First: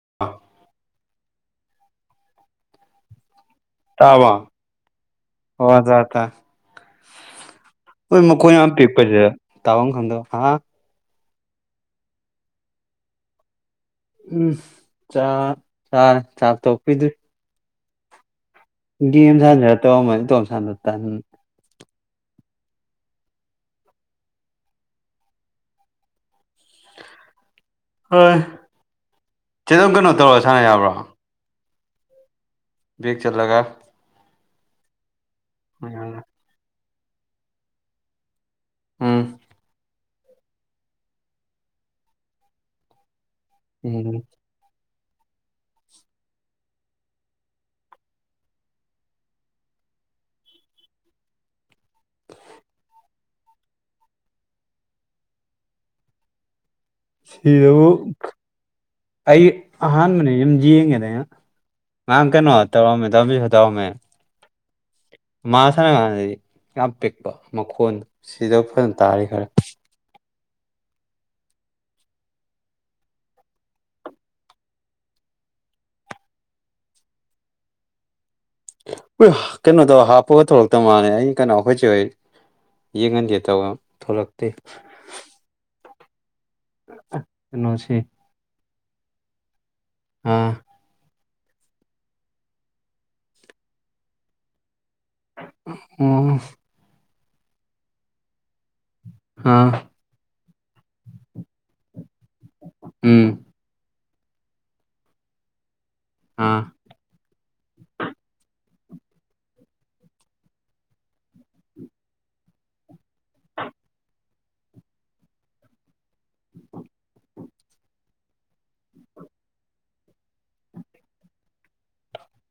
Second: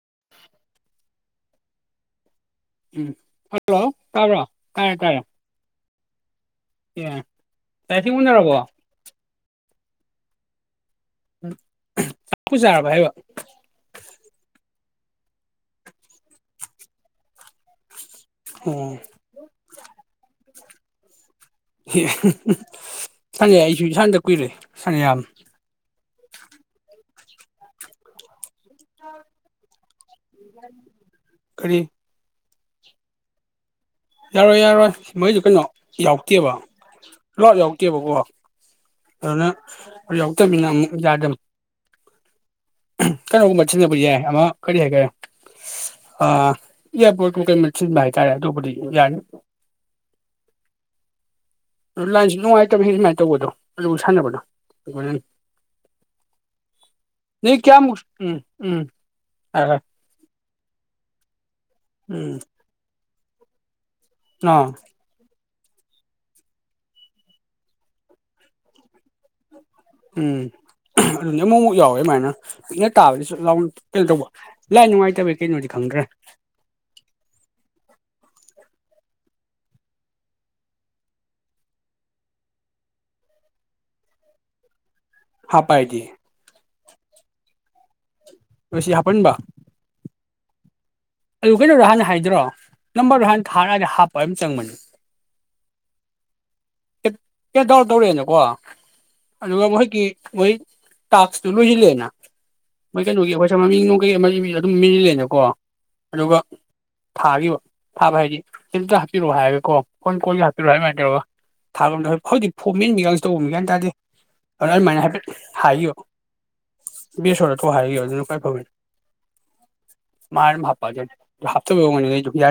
[inaudible] ꯎꯝ hello ꯇꯥ꯭ꯔꯣ ꯇꯥꯔꯕꯣ ꯀꯥꯏꯔꯦ ꯀꯥꯏꯔꯦ ꯑꯦ ꯂꯥꯏꯁꯤꯡ ꯃꯣꯏ ꯃꯈꯣꯟ ꯎꯅꯔꯕꯣ ꯌꯥꯝ ꯄꯤꯛꯄꯖꯦ ꯇꯥꯥꯕꯝ ꯈꯪꯗ ꯑ ꯑ ꯎ ꯆꯥꯛꯄꯨ ꯆꯥꯔꯕ ꯍꯥꯏꯕ ꯆ ꯆꯥ ꯆꯥꯛ ꯇꯣꯛ ꯀꯨꯏꯗꯔꯤ ꯑꯣ ꯒꯦꯝ ꯁꯥꯟꯖꯔ ꯇ ꯃ ꯇꯣ ꯁꯥꯟꯅ ꯇꯟ ꯁꯪꯉꯦ ꯑꯩꯁꯨ ꯏꯁꯥꯥꯟꯗ ꯀꯨꯏꯔꯦ ꯁꯉꯦ ꯌꯥꯝ ꯍꯣꯏ ꯆꯦ ꯑꯗꯨꯪ ꯀꯩꯅꯣ ꯇꯧꯔ ꯁꯥꯟꯅ ꯌꯥꯕ꯭ꯔꯣ ꯀꯔꯤ ꯕꯦꯛ ꯆꯠꯂꯒ ꯌꯥꯔꯣꯏ ꯌꯥꯔꯣꯏ ꯃꯩꯁꯨ ꯀꯩꯅꯣ ꯎꯝ ꯌꯥꯎꯇꯦꯕ ꯂꯥꯎꯠ ꯌꯥꯎꯇꯦꯕꯀꯣ ꯑꯗꯨꯅ ꯌꯥꯎꯗꯕꯤꯅ ꯑꯃꯨꯛ ꯌꯥꯗꯕ ꯀꯩꯅꯣꯒꯨꯝꯕ ꯁꯤꯟꯅꯕꯨ ꯎꯝ ꯌꯥꯏ ꯑꯃ ꯀꯔꯤ ꯍꯥꯏꯒꯦ [inaudible] ꯑ ꯌꯥ ꯄꯨ ꯇ ꯀꯥꯏ ꯇꯥꯔꯦ ꯇ ꯌꯥ ꯎ ꯑꯗꯨ ꯂꯥꯏꯟꯁꯨ ꯅꯨꯡꯉꯥꯏꯇꯕ ꯑꯗꯨꯃꯥꯏꯅ ꯇꯧꯕꯗꯣ ꯑꯗꯨ ꯁꯥꯟꯅꯕꯗꯣ ꯑꯩꯈꯣꯏꯅ ꯁꯤ ꯀꯌꯥꯃꯨꯛ ꯎꯝ ꯎꯝ ꯑꯩ ꯍꯥꯏꯔꯣ ꯍꯥꯏꯔꯣ ꯑꯍꯥꯟ ꯃꯅꯤ ꯌꯦꯡꯉꯦꯗ ꯉꯥꯡ ꯎꯝ ꯀꯩꯅꯣ ꯇꯧꯔꯝꯃꯦ ꯇꯧꯕꯤꯁꯨ ꯇꯧꯔꯝꯃꯦ ꯑ ꯃꯥ ꯁꯥꯟꯅ ꯀꯥꯟꯗꯗꯤ ꯌꯥꯝ ꯄꯤꯛꯄ ꯃꯈꯣꯟ ꯁꯤꯗ ꯐꯖꯅ ꯇꯥꯔꯤ ꯈꯔꯦ ꯎꯝ ꯑꯗꯨꯅ ꯑꯃꯨꯛ ꯑꯃꯨꯛ ꯌꯥꯎꯋꯦ ꯑꯗꯨꯃꯥꯏꯅ ꯄꯤꯛꯅ ꯇꯥꯕꯗꯁꯨ ꯂꯥꯎ ꯀꯩꯅꯣ ꯇꯧꯕ ꯂꯥꯏ ꯅꯨꯡꯉꯥꯏꯇꯕꯩ ꯀꯩꯅꯣꯗꯤ ꯈꯪꯗ꯭ꯔꯥ ꯍ [inaudible] ꯍꯣꯏ ꯀꯩꯅꯣꯗꯣ ꯍꯥꯞꯄꯒ ꯊꯣꯛꯂꯛꯇ ꯃꯥꯜꯂꯦ ꯑꯩ ꯀꯩꯅꯣ ꯑꯩꯈꯣꯏꯁꯦ ꯌꯦꯡꯍꯟꯗꯦ ꯇꯧ ꯊꯣꯛꯂꯛꯇꯦ ꯍꯥ ꯄꯥꯏꯗꯤ ꯀꯩꯅꯣꯁꯤ ꯑꯩ ꯍꯥꯄꯟꯕ ꯑꯥ ꯑꯗꯨ ꯀꯩꯅꯣꯗꯣ ꯍꯥꯟꯅ ꯍꯥꯏꯗ꯭ꯔꯣ ꯅꯝꯕꯔꯗꯣ ꯍꯥꯟ ꯊꯥꯔꯗ ꯍꯥꯞꯄ ꯑꯗꯨꯝ ꯆꯪꯕꯅꯤ ꯑ ꯀꯦꯗꯥꯎꯔ ꯇꯧꯔꯛꯦꯅꯀꯣ ꯑꯗꯨꯒ ꯑꯥ ꯃꯈꯣꯏꯒꯤ ꯃꯣꯏ ꯇꯥꯛꯁꯇꯨ ꯂꯣꯏꯁꯤꯜꯂꯦꯅ ꯃꯣꯏ ꯎꯝ ꯀꯩꯅꯣꯒꯤ ꯑꯩꯣꯏꯁ ꯃꯃꯤꯡꯅꯨꯡ ꯀꯩ ꯑꯃꯒꯤ ꯃꯤ ꯑꯗꯨꯝ ꯃꯤꯁꯤꯂꯦꯅꯀꯣ ꯑꯗꯨꯒ ꯑꯥ ꯊꯥꯈꯤꯕ ꯊꯥꯕ ꯍꯥꯏꯗꯤ ꯍꯝꯇ ꯍꯥꯞꯄꯤꯔꯛꯑꯣ ꯍꯥꯏꯔꯦꯀꯣ ꯐꯣꯟ ꯀꯣꯟꯜꯒ ꯍꯥꯄꯤꯔꯑꯣ ꯍꯥꯏ ꯑꯗꯨꯃꯥꯏꯅ ꯇꯧꯔꯒ ꯊꯥꯕꯝꯗꯣꯏ ꯍꯧꯖꯤꯛ ꯐ ꯃꯦꯟ ꯃꯤꯒꯁꯨ ꯇꯧꯕꯝꯃꯤ ꯀꯥꯏꯅ ꯇꯥꯗꯦ ꯑꯗꯨ ꯃꯅꯤ ꯍꯥꯏ ꯍꯥꯏꯌꯣ ꯕꯤꯁꯣꯔꯠꯇꯣ ꯍꯥꯏꯒꯦ ꯑꯗꯨꯅ ꯀꯥꯏ ꯐ ꯃꯥꯅ ꯍꯥꯐꯇ ꯌꯥ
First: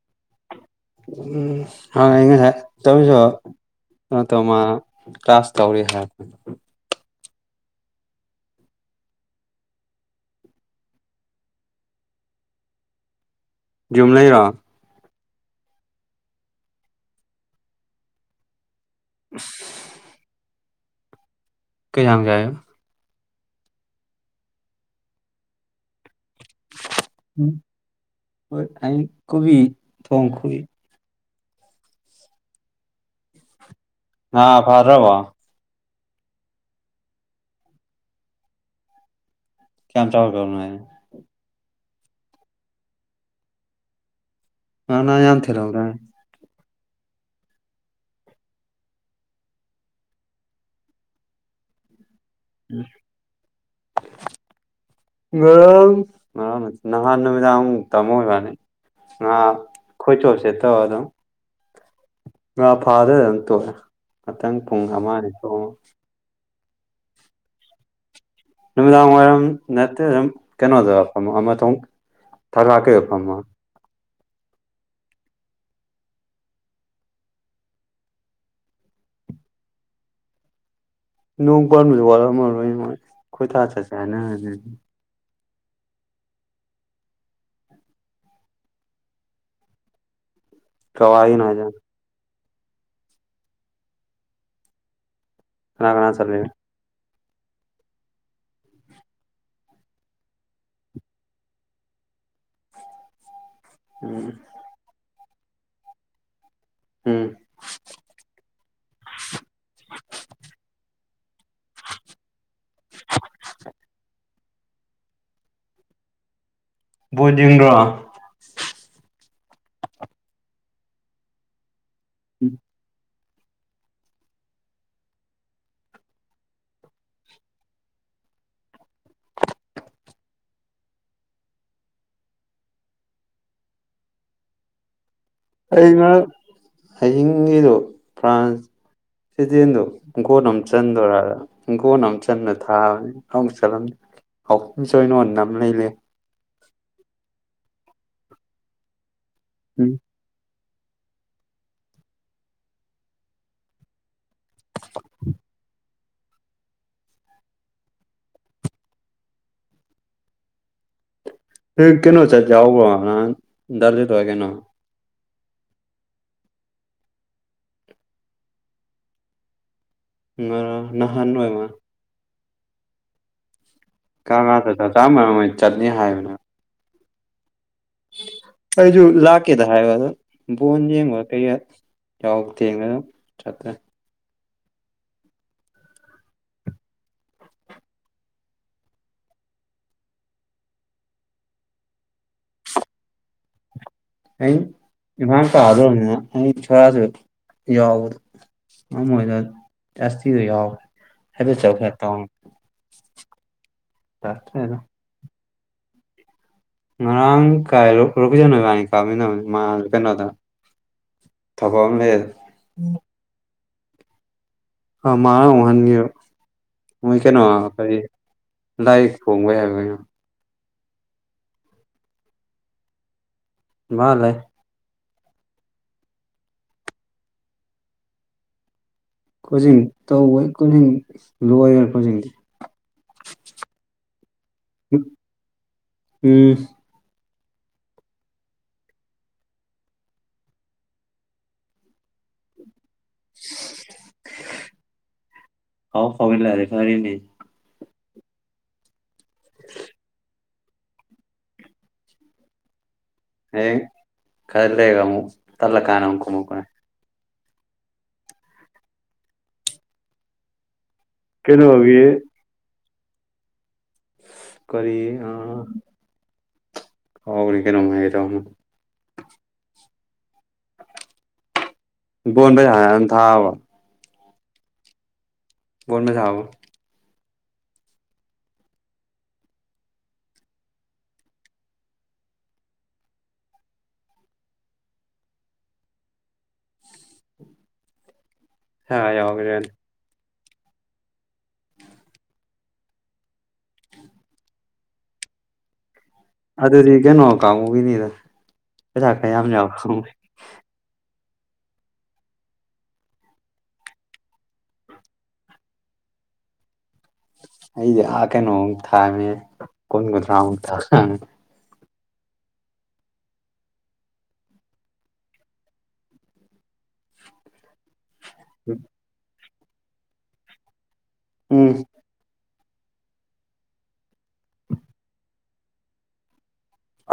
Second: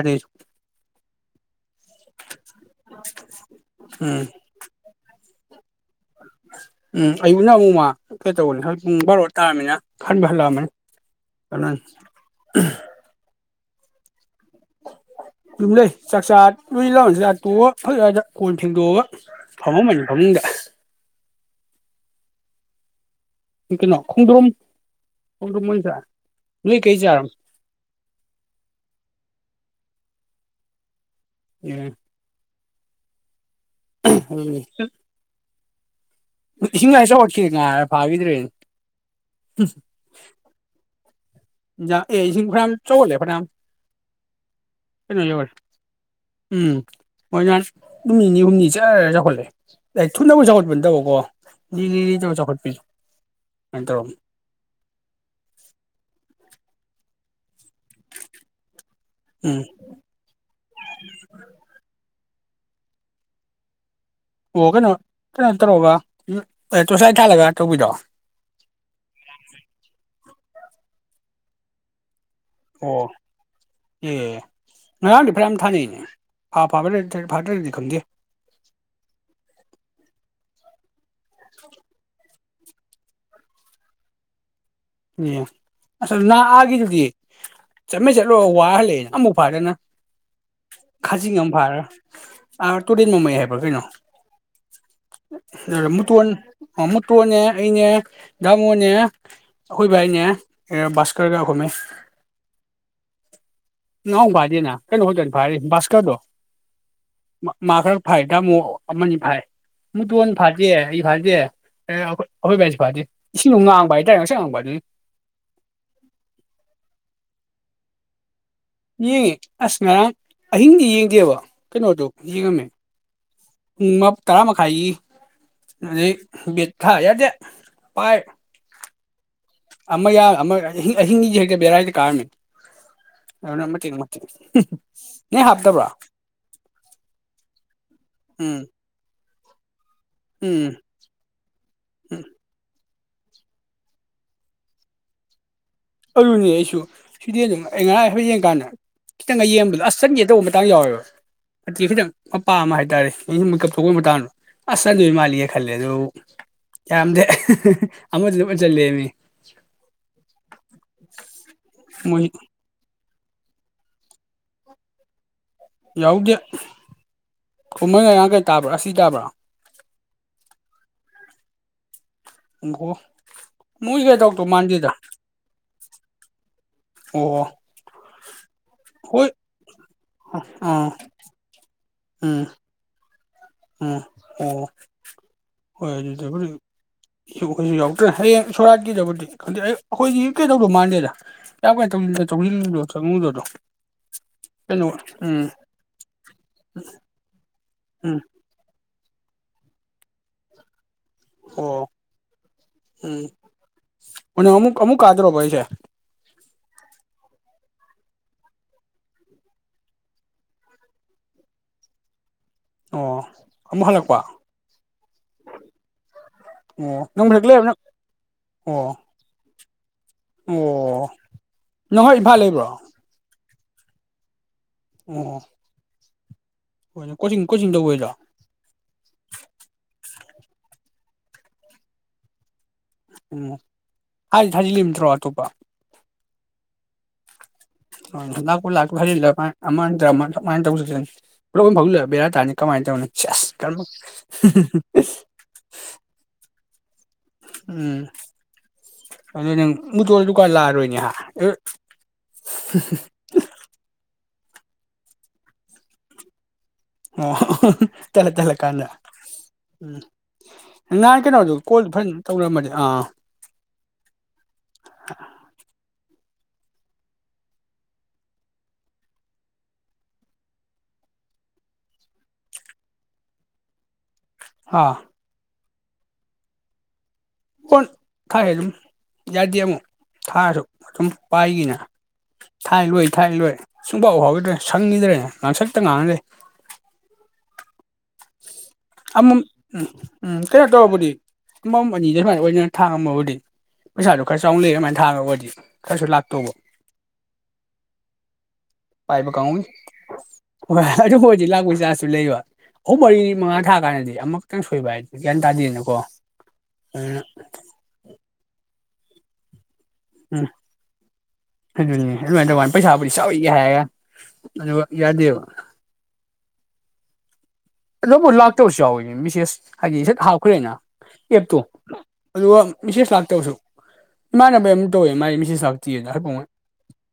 ꯎꯝ ꯇ ꯃꯥ ꯀ꯭ꯂ ꯀ꯭ꯂꯥꯁ ꯇꯧꯔꯤ ꯍꯥꯏꯔ ꯎꯝ ꯑꯌꯨꯛꯅ ꯑꯃꯨꯛ ꯃꯥ ꯀꯩ ꯇꯧꯕꯅꯤ ꯄꯨꯡ ꯕꯥꯔꯣ ꯇꯥꯔꯃꯤꯅ ꯈꯟꯕ ꯍꯜꯂꯛꯑꯕꯅꯤ ꯀꯩꯅ ꯨꯝ ꯂꯩ ꯔꯥꯛ ꯌꯨꯝ ꯂꯩ ꯆꯥꯛꯆꯥ ꯂꯣꯏ ꯂꯥꯎꯁꯤ ꯇꯣꯛ ꯐ ꯐꯣꯟ ꯍꯦꯡꯗꯣꯛꯑꯒ ꯐꯝꯃ ꯑꯃꯅꯤꯅꯤ ꯐꯃꯨꯡꯗ ꯀꯩꯖꯥꯡ ꯆꯑꯒ ꯀꯩꯅꯣ ꯈꯣꯡꯗ꯭ꯔꯣꯨꯝ ꯈꯣꯡꯗ꯭ꯔꯣꯨꯝ ꯃꯁ ꯑꯩ ꯈꯕꯤ ꯊꯣꯡ ꯈ ꯑꯦ ꯍꯥꯥ ꯐꯥꯔꯕ ꯍꯁ ꯑꯣꯠꯈꯤ ꯉ ꯐꯥꯕꯤꯗ꯭ꯔꯦ ꯀꯌꯥꯝ ꯇ꯭ꯔꯕꯦꯜ ꯀꯅ ꯍꯥꯏ ꯑꯦ ꯏꯁꯤꯡ ꯐꯅꯌꯥꯝ ꯆ ꯂꯩꯦ ꯐꯅ ꯌꯥꯝ ꯑꯅ ꯌꯥ ꯊꯔ꯭ꯔꯦ ꯎꯝ ꯃꯣꯏꯅ ꯅꯨꯃꯤꯠ ꯅꯤ ꯍꯨꯝꯅꯤ ꯆꯠꯂ ꯆꯥꯎꯈꯠꯂꯦ ꯊꯨꯅꯕꯕꯨ ꯆꯥꯎꯈꯠꯄ ꯅꯠꯇꯧꯕꯀꯣ ꯇ ꯆꯥꯎꯈꯠꯄꯤꯌꯨ ꯁꯃꯥꯏꯅ ꯇꯧꯔꯝꯃꯤ ꯃꯔꯔꯝ ꯃꯔꯔꯝ ꯅꯍꯥꯟ ꯅꯨꯃꯤꯗꯥꯨ ꯇꯃꯣꯏ ꯋꯥꯅꯤ ꯑ ꯎꯝ ꯈꯣꯆꯣꯁꯦ ꯇ ꯑꯗꯨꯣ ꯉ ꯐꯥꯗ ꯇꯣ ꯑꯣ ꯀꯩꯅꯣ ꯀꯩꯅꯣ ꯇꯧꯔꯒ ꯇꯣꯁꯥꯏ ꯊꯥꯜꯂꯒ ꯇꯧꯕꯤꯔꯛꯣꯑꯣ ꯅꯨꯃꯤꯗꯥꯡ ꯋꯥꯏꯔꯝ ꯅꯠꯇꯦ ꯑꯗꯨꯝ ꯀꯩꯅꯣꯗ ꯑꯃꯇ ꯊꯔ ꯀꯦ ꯑꯣ ꯌꯄꯃ ꯑꯦ ꯉꯔꯥꯡꯗꯤ ꯐꯔ ꯌꯥꯝ ꯊꯥꯅꯩꯅꯦ ꯐꯥ ꯐꯥꯕ ꯐꯥꯗ꯭ꯔꯗꯤ ꯈꯪꯗꯦ [unintelligible] ꯅꯣꯡ ꯋꯥ ꯋꯥꯔꯣꯏ ꯊꯥ ꯎ ꯑ ꯅ ꯑꯒꯦꯗꯨꯗꯤ ꯆꯠꯃꯦꯩ ꯆꯠꯂꯣ ꯋꯥ ꯍꯜꯂꯛꯑꯦꯅ ꯑꯃꯨꯛ ꯐꯥꯗꯅ ꯈꯥꯖꯤꯡ ꯀꯋꯥꯏꯒꯤꯅꯣ ꯑꯃ ꯍꯥꯏꯁꯦ ꯐꯥꯔ ꯑꯥ ꯇꯨꯔꯦꯟ ꯃꯃꯩ ꯍꯥꯏꯕ꯭ꯔꯥ ꯀꯩꯅꯣ ꯀꯅꯥ ꯀꯅꯥ ꯃꯨꯇꯣꯟ ꯆꯠꯂꯤꯕ ꯐꯇꯣꯅꯦ ꯑꯩꯅꯦ ꯗꯥꯃꯣꯅꯦ ꯑꯩꯈꯣꯏ ꯚꯥꯏꯅꯦ ꯁꯀꯔꯒꯈꯃꯦ ꯅ ꯎꯝ ꯥꯏꯗꯤꯅ ꯀꯩꯅꯣ ꯍꯗꯣꯏꯅꯤ ꯥꯏ ꯕꯥꯁꯀꯔꯗꯨꯣ ꯍꯝ ꯃꯥ ꯈꯔ ꯐꯥꯏꯗ ꯑꯃꯨꯛ ꯑꯃꯅꯤ ꯐꯥꯏ ꯃꯨꯇꯣꯟ ꯐꯥꯗꯦ ꯑꯩ ꯐꯥꯗꯦ ꯑꯩꯣꯏ ꯑꯩꯈꯣꯏ ꯕꯥꯏꯁꯤ ꯐꯥꯗꯦ ꯏꯁꯤꯡ ꯉꯥꯡꯕ ꯍꯥꯏꯇꯥꯔꯦ ꯉꯁꯪꯣ ꯗꯤ ꯄꯨꯗꯤ꯭ꯔꯣ ꯌꯦꯡꯉꯦ ꯑꯁ ꯉꯔꯥꯡ ꯑꯍꯤꯡꯗꯤ ꯌꯦꯡꯗꯦꯕ ꯀꯩꯅꯣꯗꯨꯣ ꯌꯦꯡꯉꯝꯃꯦ ꯎꯝ ꯇꯔꯥ ꯃꯈꯥꯏ ꯊꯥ ꯏꯗꯤ ꯄꯥꯏ ꯑꯃ ꯌꯥ ꯑꯃ ꯑꯍꯤꯡꯁꯤ ꯍꯛꯇ ꯕꯦꯔꯥꯗꯤ ꯀꯥꯔꯅꯤ ꯑ ꯅꯃꯇꯦꯡ ꯃꯥꯦ ꯑꯩ ꯉ ꯑꯍꯤꯡꯒꯤꯗꯨꯣ ꯎꯝ ꯐ꯭ꯔꯥꯟꯁ ꯁꯤꯗꯦꯟꯗꯣ ꯒꯣꯅ ꯑꯃꯝ ꯎꯝ ꯆꯟꯗꯣꯏꯔꯥ ꯒꯣꯅ ꯑꯃꯝ ꯎꯝ ꯆꯟꯗ ꯊꯥꯕꯅꯤ ꯍꯪ ꯁꯔꯝꯁꯨꯣꯏꯅꯣ ꯑꯗꯨꯂꯨꯅꯦ ꯑꯩꯁꯨ ꯁꯤꯗꯤ ꯑꯗꯨꯝ ꯑꯩ ꯉꯐ ꯌꯦꯡꯀꯥꯟꯗ ꯈꯤꯇꯪꯒ ꯌꯦꯡꯕꯗꯣ ꯎꯝ ꯑꯁ ꯆꯪꯒꯦ ꯇꯧꯕ ꯍꯇꯥꯡ ꯌꯥꯎꯋꯦꯕ ꯐꯇꯦ ꯈꯤꯇꯪ ꯃꯄꯥ ꯑꯃ ꯍꯥꯏꯇꯥꯔꯦ ꯃꯤꯨꯝ ꯀꯞꯊꯣꯛꯄꯒꯤ ꯃꯇꯥꯡꯗꯣ ꯑꯁ ꯑꯗꯨ ꯃꯥꯜꯂꯤꯌꯦ ꯈꯜꯂꯦ ꯑꯗꯨ ꯀꯗ ꯑ ꯆꯃꯤ [inaudible] ꯍ ꯀꯩꯅꯣ ꯃꯣꯏ ꯆꯖꯎꯕ ꯗꯔꯖꯤ ꯇ ꯀꯩꯅꯣ ꯌꯥꯎꯗꯦ ꯀꯨꯝꯃꯍꯩ ꯉꯔꯥꯡ ꯀꯩ ꯇꯥꯕ꯭ꯔꯥ ꯑꯁꯤ ꯇꯥꯕ꯭ꯔꯥ ꯎ ꯅꯍꯥꯟꯃ ꯎꯕꯨ ꯀ ꯉꯥ ꯆ ꯆꯥ ꯃꯔꯝꯣꯏ ꯆꯠꯅꯤ ꯍꯥꯏꯕꯅ ꯑꯣ ꯎꯝ ꯑꯩꯁꯨ ꯍꯣꯏ ꯂꯥꯛꯀꯦꯗ ꯍꯥꯏꯕꯗ ꯕꯣꯟ ꯑꯥ ꯌꯦꯡꯕ ꯀꯩ ꯎꯝ ꯌꯥꯎꯕ ꯊꯦꯡꯉꯦꯗ ꯆꯠꯇ ꯎꯝ ꯑꯣ ꯍꯣꯏ ꯑꯗꯨ ꯑꯗꯨꯗꯤ ꯐ ꯑꯩꯈꯣꯏꯁꯨ ꯌꯥꯎꯗ꯭ꯔꯦ ꯍꯌꯦꯡ ꯁꯣꯔꯥꯠꯀꯤꯗꯕꯨꯗꯤ ꯈꯪꯗꯦ ꯑꯩꯈꯣꯏꯗꯤ ꯀꯩꯗꯧꯗꯧ ꯃꯥꯟꯗꯦꯗ ꯌꯥꯝ ꯀꯅ ꯇꯧ ꯆꯪꯁꯤꯟꯗꯣ ꯆꯪꯉꯨꯗꯗꯣ ꯑ ꯏꯐꯥꯡ ꯇꯥꯗꯧꯅꯤꯅ ꯑꯩ ꯊꯔꯁꯨ ꯌꯥꯎꯕꯗ ꯎꯝ ꯑ ꯑꯣꯏꯣꯏꯗ ꯥꯁꯤ ꯏ ꯌꯥꯎ ꯍꯕ ꯑꯣ ꯆꯧ ꯐꯦ ꯀ ꯎꯝ ꯑꯣ ꯅꯪ ꯑꯃꯨꯛ ꯇꯇꯗ ꯑꯃꯨꯛ ꯀꯥꯗꯣꯔꯕ ꯑꯩꯁꯦ ꯉꯔꯥꯡ ꯀꯥꯏꯨꯁꯅꯣꯕꯥꯅꯤ ꯀꯥꯞꯃꯤꯟꯅꯕ ꯀꯩꯅꯣꯗ ꯊꯕꯛꯃꯦ ꯑꯣ ꯑꯃꯨꯛ ꯍꯜꯂꯛꯄ ꯃꯥ ꯎꯡꯍꯟꯕꯤꯌꯨ ꯑꯣ ꯃꯣꯏ ꯅꯪ ꯀꯩꯅꯣ ꯍꯦꯛ ꯂꯩꯔ ꯍꯥꯏꯗꯤ ꯑꯣ ꯂꯥꯏꯔꯤꯛ ꯐꯣꯡꯕꯩ ꯍꯥꯏꯕ ꯑꯣ ꯅꯪ ꯍꯣꯏ ꯏꯝꯐꯥꯜ ꯂꯩꯕ꯭ꯔꯣ ꯃꯥ ꯂꯩꯦ ꯑꯣ ꯍꯣꯏꯅꯦ ꯀꯣꯆꯤꯡ ꯀꯣꯆꯤꯡ ꯇ ꯑꯣꯏꯣꯏꯗ꯭ꯔꯣ ꯀꯣꯆꯤꯡ ꯇꯧꯋꯣꯏ ꯀꯣꯆꯤꯡ ꯂꯣꯏꯔꯣꯏ ꯀꯣꯆꯤꯡꯗꯤ ꯎꯝ ꯍꯥꯏꯗꯤ ꯊꯥꯖꯤꯜꯂꯤꯝꯇ꯭ꯔꯣ ꯑꯇꯣꯞꯄ ꯎꯝ ꯐꯕꯦꯔ ꯇꯅꯤ ꯀꯃꯥꯏꯅ ꯇꯧꯅꯤ ꯆꯁ ꯀ ꯁꯔꯗꯤ ꯎꯝ ꯑꯗꯨ ꯋꯥ ꯀꯂꯥꯔꯣꯏꯅꯤ ꯍꯥ ꯑꯦ ꯈ ꯂꯩꯦꯒ ꯑꯃꯨ ꯇꯜꯂ ꯀꯅꯨ ꯀꯨꯃ ꯀ ꯑꯣ ꯇꯂ ꯇꯂ ꯀꯥꯟꯗ ꯎꯝ ꯉꯍꯥꯟ ꯀꯩꯅꯣꯗꯣ ꯀꯣꯜꯗꯨ ꯀꯩꯅꯣꯒꯤ ꯐꯖꯅ ꯇꯧꯔꯝꯃꯗꯤ ꯑꯥ ꯀꯔꯤ ꯑ ꯍꯧꯒꯅꯃꯥꯏꯥꯏꯗꯅ ꯕꯣꯟꯕꯩ ꯍꯥꯏꯅ ꯊꯥꯕ ꯑꯥ ꯣꯅ ꯆꯕ ꯑꯣ ꯀ ꯌꯥꯗꯤ ꯑꯃꯣ ꯊꯥꯔ ꯑꯗꯨꯝ ꯄꯥꯏꯒꯤꯅ ꯊꯥꯏ ꯂꯣꯏ ꯊꯥꯏ ꯂꯣꯏ ꯁꯨꯡꯐꯥꯎ ꯍꯧꯥꯎꯗ꯭ꯔꯦ ꯁꯪꯈꯤꯗ꯭ꯔꯦ ꯉꯥꯡꯁꯛꯇ ꯉꯥꯡꯅꯗꯦ ꯍ ꯑꯃꯃꯝ ꯌꯥꯎꯒ ꯎꯝ ꯎꯝ ꯀꯩꯅꯣ ꯇꯧꯔꯕꯨꯗꯤ ꯑꯃꯃꯝ ꯑꯅꯤꯗ ꯁꯨꯃꯥꯏꯅ ꯑꯣꯏꯅꯅ ꯊꯥꯡꯉꯝꯃꯕꯨꯗꯤ ꯄꯩꯁꯥꯗꯨꯣ ꯈꯔ ꯆꯥꯎꯅ ꯂꯩꯩ ꯑꯗꯨꯃꯥꯏꯅ ꯊꯥꯡꯉꯒꯗꯤ ꯈꯔꯁꯨ ꯂꯥꯛꯦ ꯑꯗꯨꯗꯤ ꯀꯩꯅꯣ ꯀꯥꯡꯕꯨꯒꯤꯅꯤꯗ ꯄꯩꯁꯥ ꯈ ꯄꯥꯏꯕ ꯌꯥꯝ ꯌꯥꯎꯋ ꯀꯥꯡꯃꯕꯨ ꯂꯥ ꯄꯩꯁꯥ ꯑꯁ ꯂꯩ ꯋꯥ ꯑꯍꯨꯝ ꯃꯔꯤ ꯃꯉꯥ ꯊꯥ ꯀꯥꯟꯗꯗꯤ ꯑꯃꯈꯛꯇꯪ ꯁꯣꯏꯕ ꯍꯥꯏ ꯒ꯭ꯌꯥꯟ ꯇꯥꯗꯦꯗꯅꯀꯣ ꯑꯗꯨꯅ ꯑꯩꯗꯤꯦ ꯀꯦꯩꯅꯣ ꯎ ꯊꯃꯦ ꯀꯣꯟ ꯀꯣꯟ꯭ꯔꯥ ꯊ ꯑꯗꯨꯅꯦ ꯑꯗꯨꯃꯥꯏꯅ ꯇꯧꯃꯥꯏꯅ ꯄꯩꯁꯥꯕꯨꯗꯤ ꯆꯥꯎꯋꯒꯦ ꯍꯥꯏꯔꯒ ꯑꯗꯨꯒ ꯌꯥꯗꯦꯕ [unintelligible] ꯑꯗꯨꯕꯨ ꯂꯥꯛꯇꯕꯁꯨ ꯌꯥꯎꯋꯤꯅꯦ ꯃꯤꯁꯦꯁ ꯍꯥꯏꯗꯤ ꯁꯠ ꯍꯥꯞꯈ꯭ꯔꯦꯅ ꯑꯦꯞꯇꯣ ꯎꯝ ꯑꯗꯨꯒ ꯃꯤꯁꯦꯁ ꯂꯥꯛꯇꯕꯁꯨ ꯏꯃꯥꯟꯅꯕꯩ ꯑꯃ ꯇꯧꯋꯦ ꯃꯥꯥꯏ ꯃꯤꯁꯦꯁ ꯂꯥꯛꯇꯦꯅ ꯍꯥꯏꯐꯥꯎꯉꯣꯏ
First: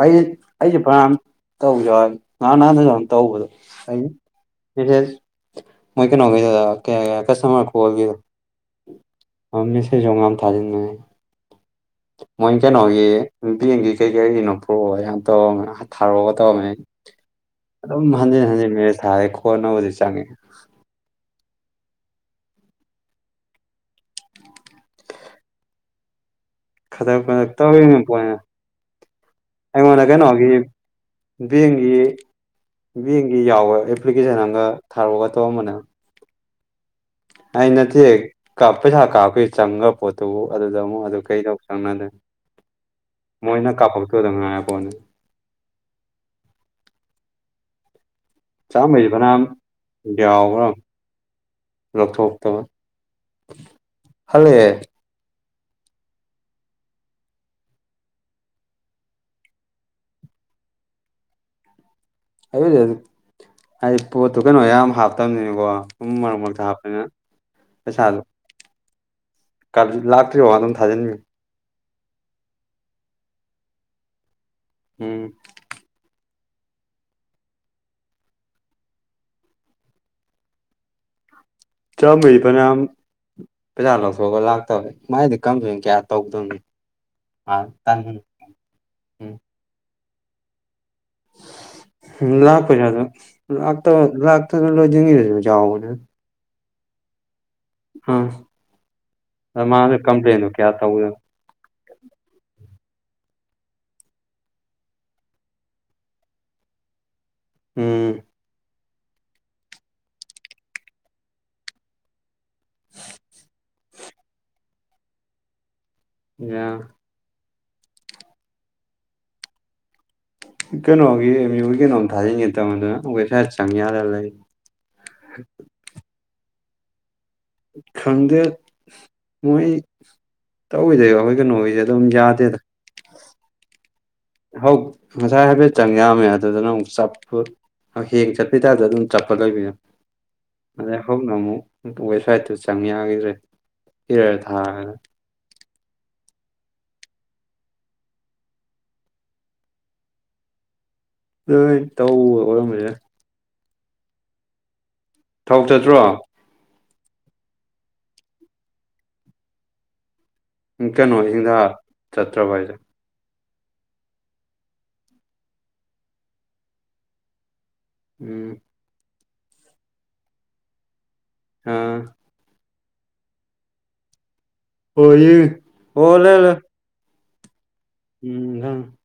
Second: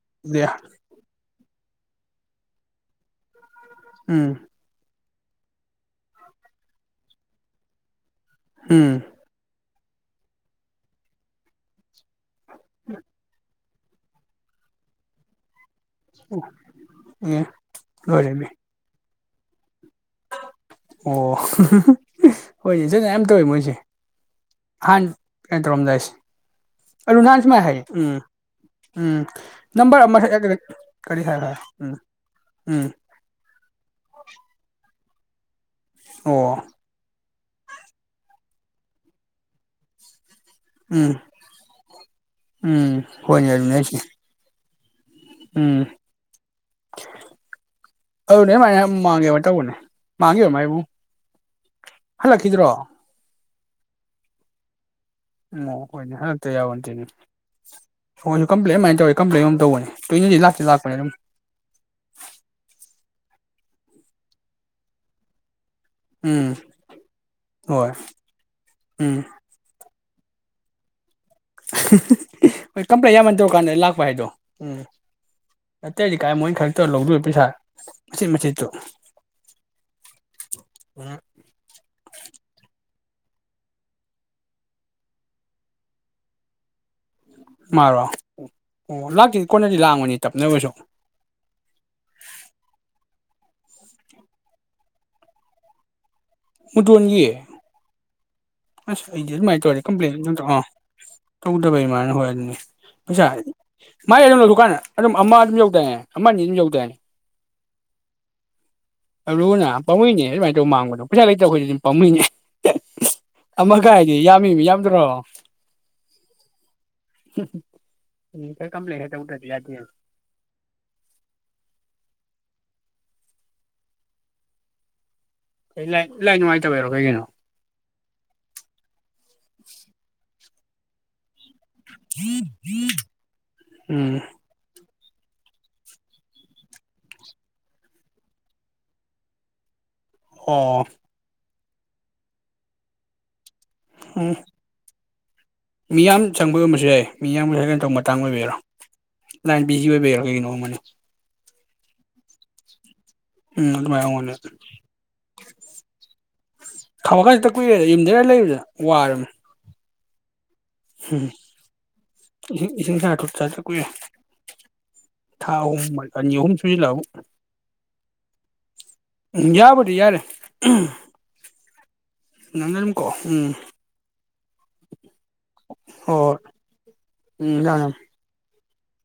ꯑꯩ ꯑꯩꯁꯦ ꯐꯔꯌꯥꯝ ꯇꯧꯁꯨ ꯉꯍꯥꯟ ꯅꯍꯥꯟꯗꯁꯨ ꯇꯧꯕꯗꯣ ꯑꯩ ꯎꯝ ꯁꯤꯁꯦꯁ ꯃꯣꯏ ꯀꯩꯅꯣꯒ ꯀꯁꯔ ꯎꯝ ꯃꯦꯁꯦꯖ ꯍ ꯉ ꯊꯥꯖꯤꯟꯅꯩ ꯃꯣꯏ ꯀꯩꯅꯣꯒꯤ ꯍꯕꯦꯡꯒꯤ ꯀꯩ ꯀꯔꯤꯒꯤꯅꯣ ꯄ꯭ꯔꯣꯑꯣ ꯑꯥꯟ ꯇꯧꯔ ꯊꯥꯔꯛꯑꯒ ꯇꯧꯔꯝꯃꯦ ꯑꯦ ꯑꯗꯨꯝ ꯍꯟꯖꯤꯟ ꯂꯣꯏꯔꯦꯃꯤ ꯍꯟꯖꯤꯟ ꯃꯦ ꯊꯥꯔꯦ ꯈꯣꯠꯅꯕꯗꯤ ꯆꯪꯉꯦ [unintelligible] ꯑꯣ ꯍꯣꯏꯅꯦ ꯏꯆꯅ ꯌꯥꯝ ꯇꯧꯋꯦ ꯃꯣꯏꯁꯦ ꯍꯥꯟ ꯀꯇ ꯔꯝꯖꯥꯏꯁꯤ ꯈꯗ꯭ꯔꯛ ꯑꯂꯨ ꯅꯟ ꯁ ꯈꯗ꯭ꯔꯛ ꯃꯥ ꯍꯥꯏ ꯇꯧꯔꯤꯅꯤ ꯎꯝ ꯄꯣꯠꯅꯤ ꯎꯝ ꯅꯝꯕꯝꯕꯔ ꯑꯩꯉꯣꯟꯗ ꯀꯩꯅꯣꯒꯤ ꯑꯃ ꯀꯔꯤ ꯁꯔ ꯕꯦꯡꯒꯤ ꯕꯦꯡꯒꯤ ꯌꯥꯎꯕ ꯑꯦꯄ꯭ꯂꯤꯀꯦꯁꯟ ꯑꯃꯒ ꯊꯥꯔꯛꯒ ꯇꯧꯑꯝꯕꯅꯦ ꯑꯣ ꯑ ꯅ ꯀ ꯄꯩꯁꯥ ꯀꯥ ꯀ ꯆꯪꯒ ꯄꯣ ꯑꯗꯨꯕꯨ ꯑꯗꯨꯗ ꯑꯃꯨꯛ ꯎꯝ ꯑꯗꯨ ꯀꯩꯗꯧ ꯆꯪꯅꯗꯦ ꯎꯝ ꯍꯣꯏꯅꯦ ꯃꯣꯏꯅ ꯑꯗꯨꯅꯦ ꯍꯥꯏꯁꯦ ꯀꯥꯞꯄꯣꯛꯛꯇꯨꯗ ꯉꯥꯏ ꯐꯣꯟꯣꯟ ꯎꯝ ꯑꯗꯨꯅꯦ ꯃꯥꯏꯅ ꯆꯥꯝꯃꯩꯗꯤ ꯃꯥꯡꯒꯦꯕ ꯐꯅꯌꯥꯝ ꯇꯧꯕꯅꯦ ꯃꯥꯡꯈꯤꯕꯦꯕ ꯃꯥꯏꯕꯨꯡ ꯂꯧꯊꯛꯇꯕ ꯍꯂꯦ ꯑꯣ ꯍꯣꯏꯅꯦ ꯍꯟꯗꯛꯇ ꯌꯥꯎꯔꯟꯗꯦꯅꯦ ꯍꯣꯏꯁꯨ ꯀꯝꯄ꯭ꯂꯦꯟ ꯑꯗꯨꯃꯥꯏꯅ ꯇꯧꯋꯦ ꯀꯝꯄ꯭ꯂꯦꯟ ꯑꯃꯝ ꯇꯧꯕꯅꯦ ꯇꯨꯅꯗꯤ ꯂꯥꯛꯇ ꯂꯥꯛꯄꯅꯦ ꯑꯗꯨꯝ ꯑꯗꯨꯗꯤ ꯍꯥꯏꯗꯤ ꯄꯣꯠꯇꯨ ꯀꯩꯅꯣ ꯌꯥꯝ ꯍꯥꯞꯇꯕꯅꯤꯅꯤꯀꯣ ꯎ ꯃꯔ ꯎꯝ ꯃꯔ ꯊꯄꯅꯤ ꯍꯣꯏ ꯄꯩ ꯆꯥꯗ ꯎꯝ ꯂꯥꯛꯇ꯭ꯔꯤ ꯋꯥꯗ ꯑꯗꯨꯝ ꯊꯥꯖꯤꯟꯕꯤꯌꯨ ꯍꯣꯏ ꯀꯝꯄ꯭ꯂꯦꯟ ꯌꯥꯝꯃꯅ ꯇꯧꯔꯀꯥꯟꯗ ꯂꯥꯛꯄ ꯍꯥꯏꯗꯣ ꯎꯝ ꯀꯥꯏ ꯃꯣꯏꯅ ꯈꯔꯛꯇꯧ ꯂꯧꯗꯣꯏ ꯄꯩꯁꯥ ꯃꯆꯤꯠ ꯃꯆꯤꯠꯇꯨ ꯎ ꯆ ꯃꯔꯤꯄꯅ ꯌꯥꯝ ꯄꯩꯁꯥ ꯂꯧꯊꯣꯛꯑꯒ ꯂꯥꯛꯇꯧꯋꯦ ꯃꯥꯏꯗꯤ ꯀꯝꯊꯅ ꯀꯌꯥ ꯇꯧꯗꯣꯏꯅꯤ ꯃꯥꯔꯣ ꯑꯣ ꯑꯣ ꯂꯥꯛꯇꯗꯤ ꯀꯣꯟꯅꯗꯤ ꯂꯥꯡꯕꯅꯤ ꯇꯞꯅꯕꯁꯨ ꯝ ꯂꯥꯛꯄꯖ ꯑꯗꯨ ꯂꯥꯛ ꯂꯥꯛ ꯂꯣꯏ ꯆꯋꯥ ꯃ ꯃꯨꯇꯟꯒꯤꯌꯦ ꯑꯥ ꯑꯁ ꯑꯩꯗꯤ ꯑꯗꯨꯃꯥꯏꯅ ꯇꯧꯔꯦ ꯃꯥꯅ ꯀꯝꯄ꯭ꯂꯦꯟ ꯑꯗꯨꯗ ꯀꯝꯄ꯭ꯂꯦꯟꯗꯣ ꯑꯥ ꯀꯌꯥ ꯇꯧꯗ ꯇꯧꯗꯕꯩꯃꯥꯏꯅ ꯍꯣꯏ ꯑꯗꯨꯅꯤ ꯄꯩꯁꯥ ꯃꯥꯏ ꯑꯗꯨꯝ ꯂꯧꯗꯨꯀꯥꯟꯗ ꯑꯗꯨꯝ ꯑꯃ ꯑꯗꯨꯝ ꯌꯧꯗꯅꯦ ꯑꯃ ꯑꯅꯤ ꯑꯗꯨꯝ ꯌꯧꯗꯏꯅꯦ ꯎꯝ ꯑꯨꯅ ꯄꯥꯝꯃꯣꯏꯅꯦ ꯑꯗꯨꯃꯥꯏꯅ ꯇꯧ ꯃꯥꯡꯕꯗꯣ ꯄꯩꯁꯥ ꯂꯩꯇꯕ ꯑꯩꯈꯣꯏꯁꯨ ꯑꯗꯨꯝ ꯄꯥꯃꯨꯣꯏꯅꯦ ꯑꯃ ꯀꯥꯏꯗꯤ ꯌꯥꯝꯃꯤꯕ ꯌꯥꯝꯗ꯭ꯔꯣ ꯌꯥ ꯎꯝ ꯈ ꯀꯝꯄ꯭ꯂ ꯍꯥꯏꯦ ꯎ ꯌꯥ ꯀꯩꯅꯣꯒꯤ ꯑꯦꯝ ꯌꯨꯕꯒꯤ ꯀꯩꯅꯣꯝ ꯊꯥꯖꯤꯟꯒꯦ ꯇꯕ ꯑꯗꯨꯅ ꯋꯦꯕꯁꯥꯏꯠ ꯆꯪꯒꯦ ꯌꯥꯗꯅ ꯂꯩ ꯍ ꯀ ꯂꯥꯏ ꯏꯥꯏ ꯅꯨꯡꯉꯥꯏꯇꯕꯔꯣ ꯀꯩꯒꯤꯅꯣ ꯈꯪꯗꯦ ꯃꯣꯏ ꯇꯧꯋꯤꯗꯣꯏꯕ ꯑꯩꯈꯣꯏ ꯀꯩꯅꯣ ꯑꯣꯏ ꯎꯝ ꯍ ꯉꯁꯥꯏ ꯍꯥꯏꯐꯦꯠ ꯆꯪ ꯌꯥꯝꯃꯦ ꯑꯗꯨꯗꯅ ꯑꯃꯨꯛ ꯆꯞꯄꯨ ꯍꯌꯦꯡ ꯆꯠꯄꯤ ꯇꯔꯗ ꯑꯗꯨꯝ ꯆꯠꯄ ꯂꯩꯕꯅ ꯑꯣ ꯑꯗꯩ ꯍꯧꯅ ꯑꯃꯨꯛ ꯋꯦꯕꯁꯥꯏꯠꯇꯨ ꯆꯪ ꯌꯥꯈꯤꯗ꯭ꯔꯦ ꯍꯔ ꯊꯥꯅ ꯃꯤꯌꯥꯝ ꯆꯪꯕ ꯑꯣꯏꯝꯕꯁꯨ ꯌꯥꯏ ꯃꯤꯌꯥꯝꯒꯤꯁꯨ ꯍꯥꯏꯒꯅ ꯇꯧꯕ ꯃꯇꯥꯡ ꯑꯣꯏꯕꯤꯔꯣ ꯂꯥꯏꯟ ꯕꯤꯖꯤ ꯑꯣꯏꯕꯩꯔꯣ ꯀꯩꯒꯤꯅꯣꯃꯅꯦ ꯂꯣꯏ ꯇꯧꯕ ꯑꯣꯏꯔꯝꯃꯤꯁꯦ ꯎꯝ ꯑꯗꯨꯃꯥꯏꯅꯦ ꯊꯥꯎ ꯆꯠꯇ꯭ꯔꯣ ꯊꯕꯛꯀꯥꯟꯁꯤꯦꯛꯇ ꯀꯨꯏꯔꯦ ꯌꯨꯝꯗꯔ ꯂꯩꯕꯗ ꯋꯥꯔꯅꯤ ꯀꯩꯅꯣ ꯏꯪꯊꯥ ꯆꯠꯇ꯭ꯔꯕ ꯍꯥꯏꯁꯦ ꯎꯝꯁꯤꯡ ꯑ ꯆ ꯆ ꯀꯨꯏꯦ ꯊꯥ ꯑꯍꯨꯝ ꯑꯅꯤ ꯑꯍꯨꯝ ꯁꯨꯁꯤꯜꯂ ꯑꯃꯛ ꯌꯥꯕꯗꯤ ꯌꯥꯔꯦ ꯑꯥ ꯀꯣ ꯎꯝ ꯍꯣꯏ ꯍ ꯍꯣꯏ ꯍꯣꯏ ꯂꯩ ꯎꯝ ꯎꯝ ꯍꯝ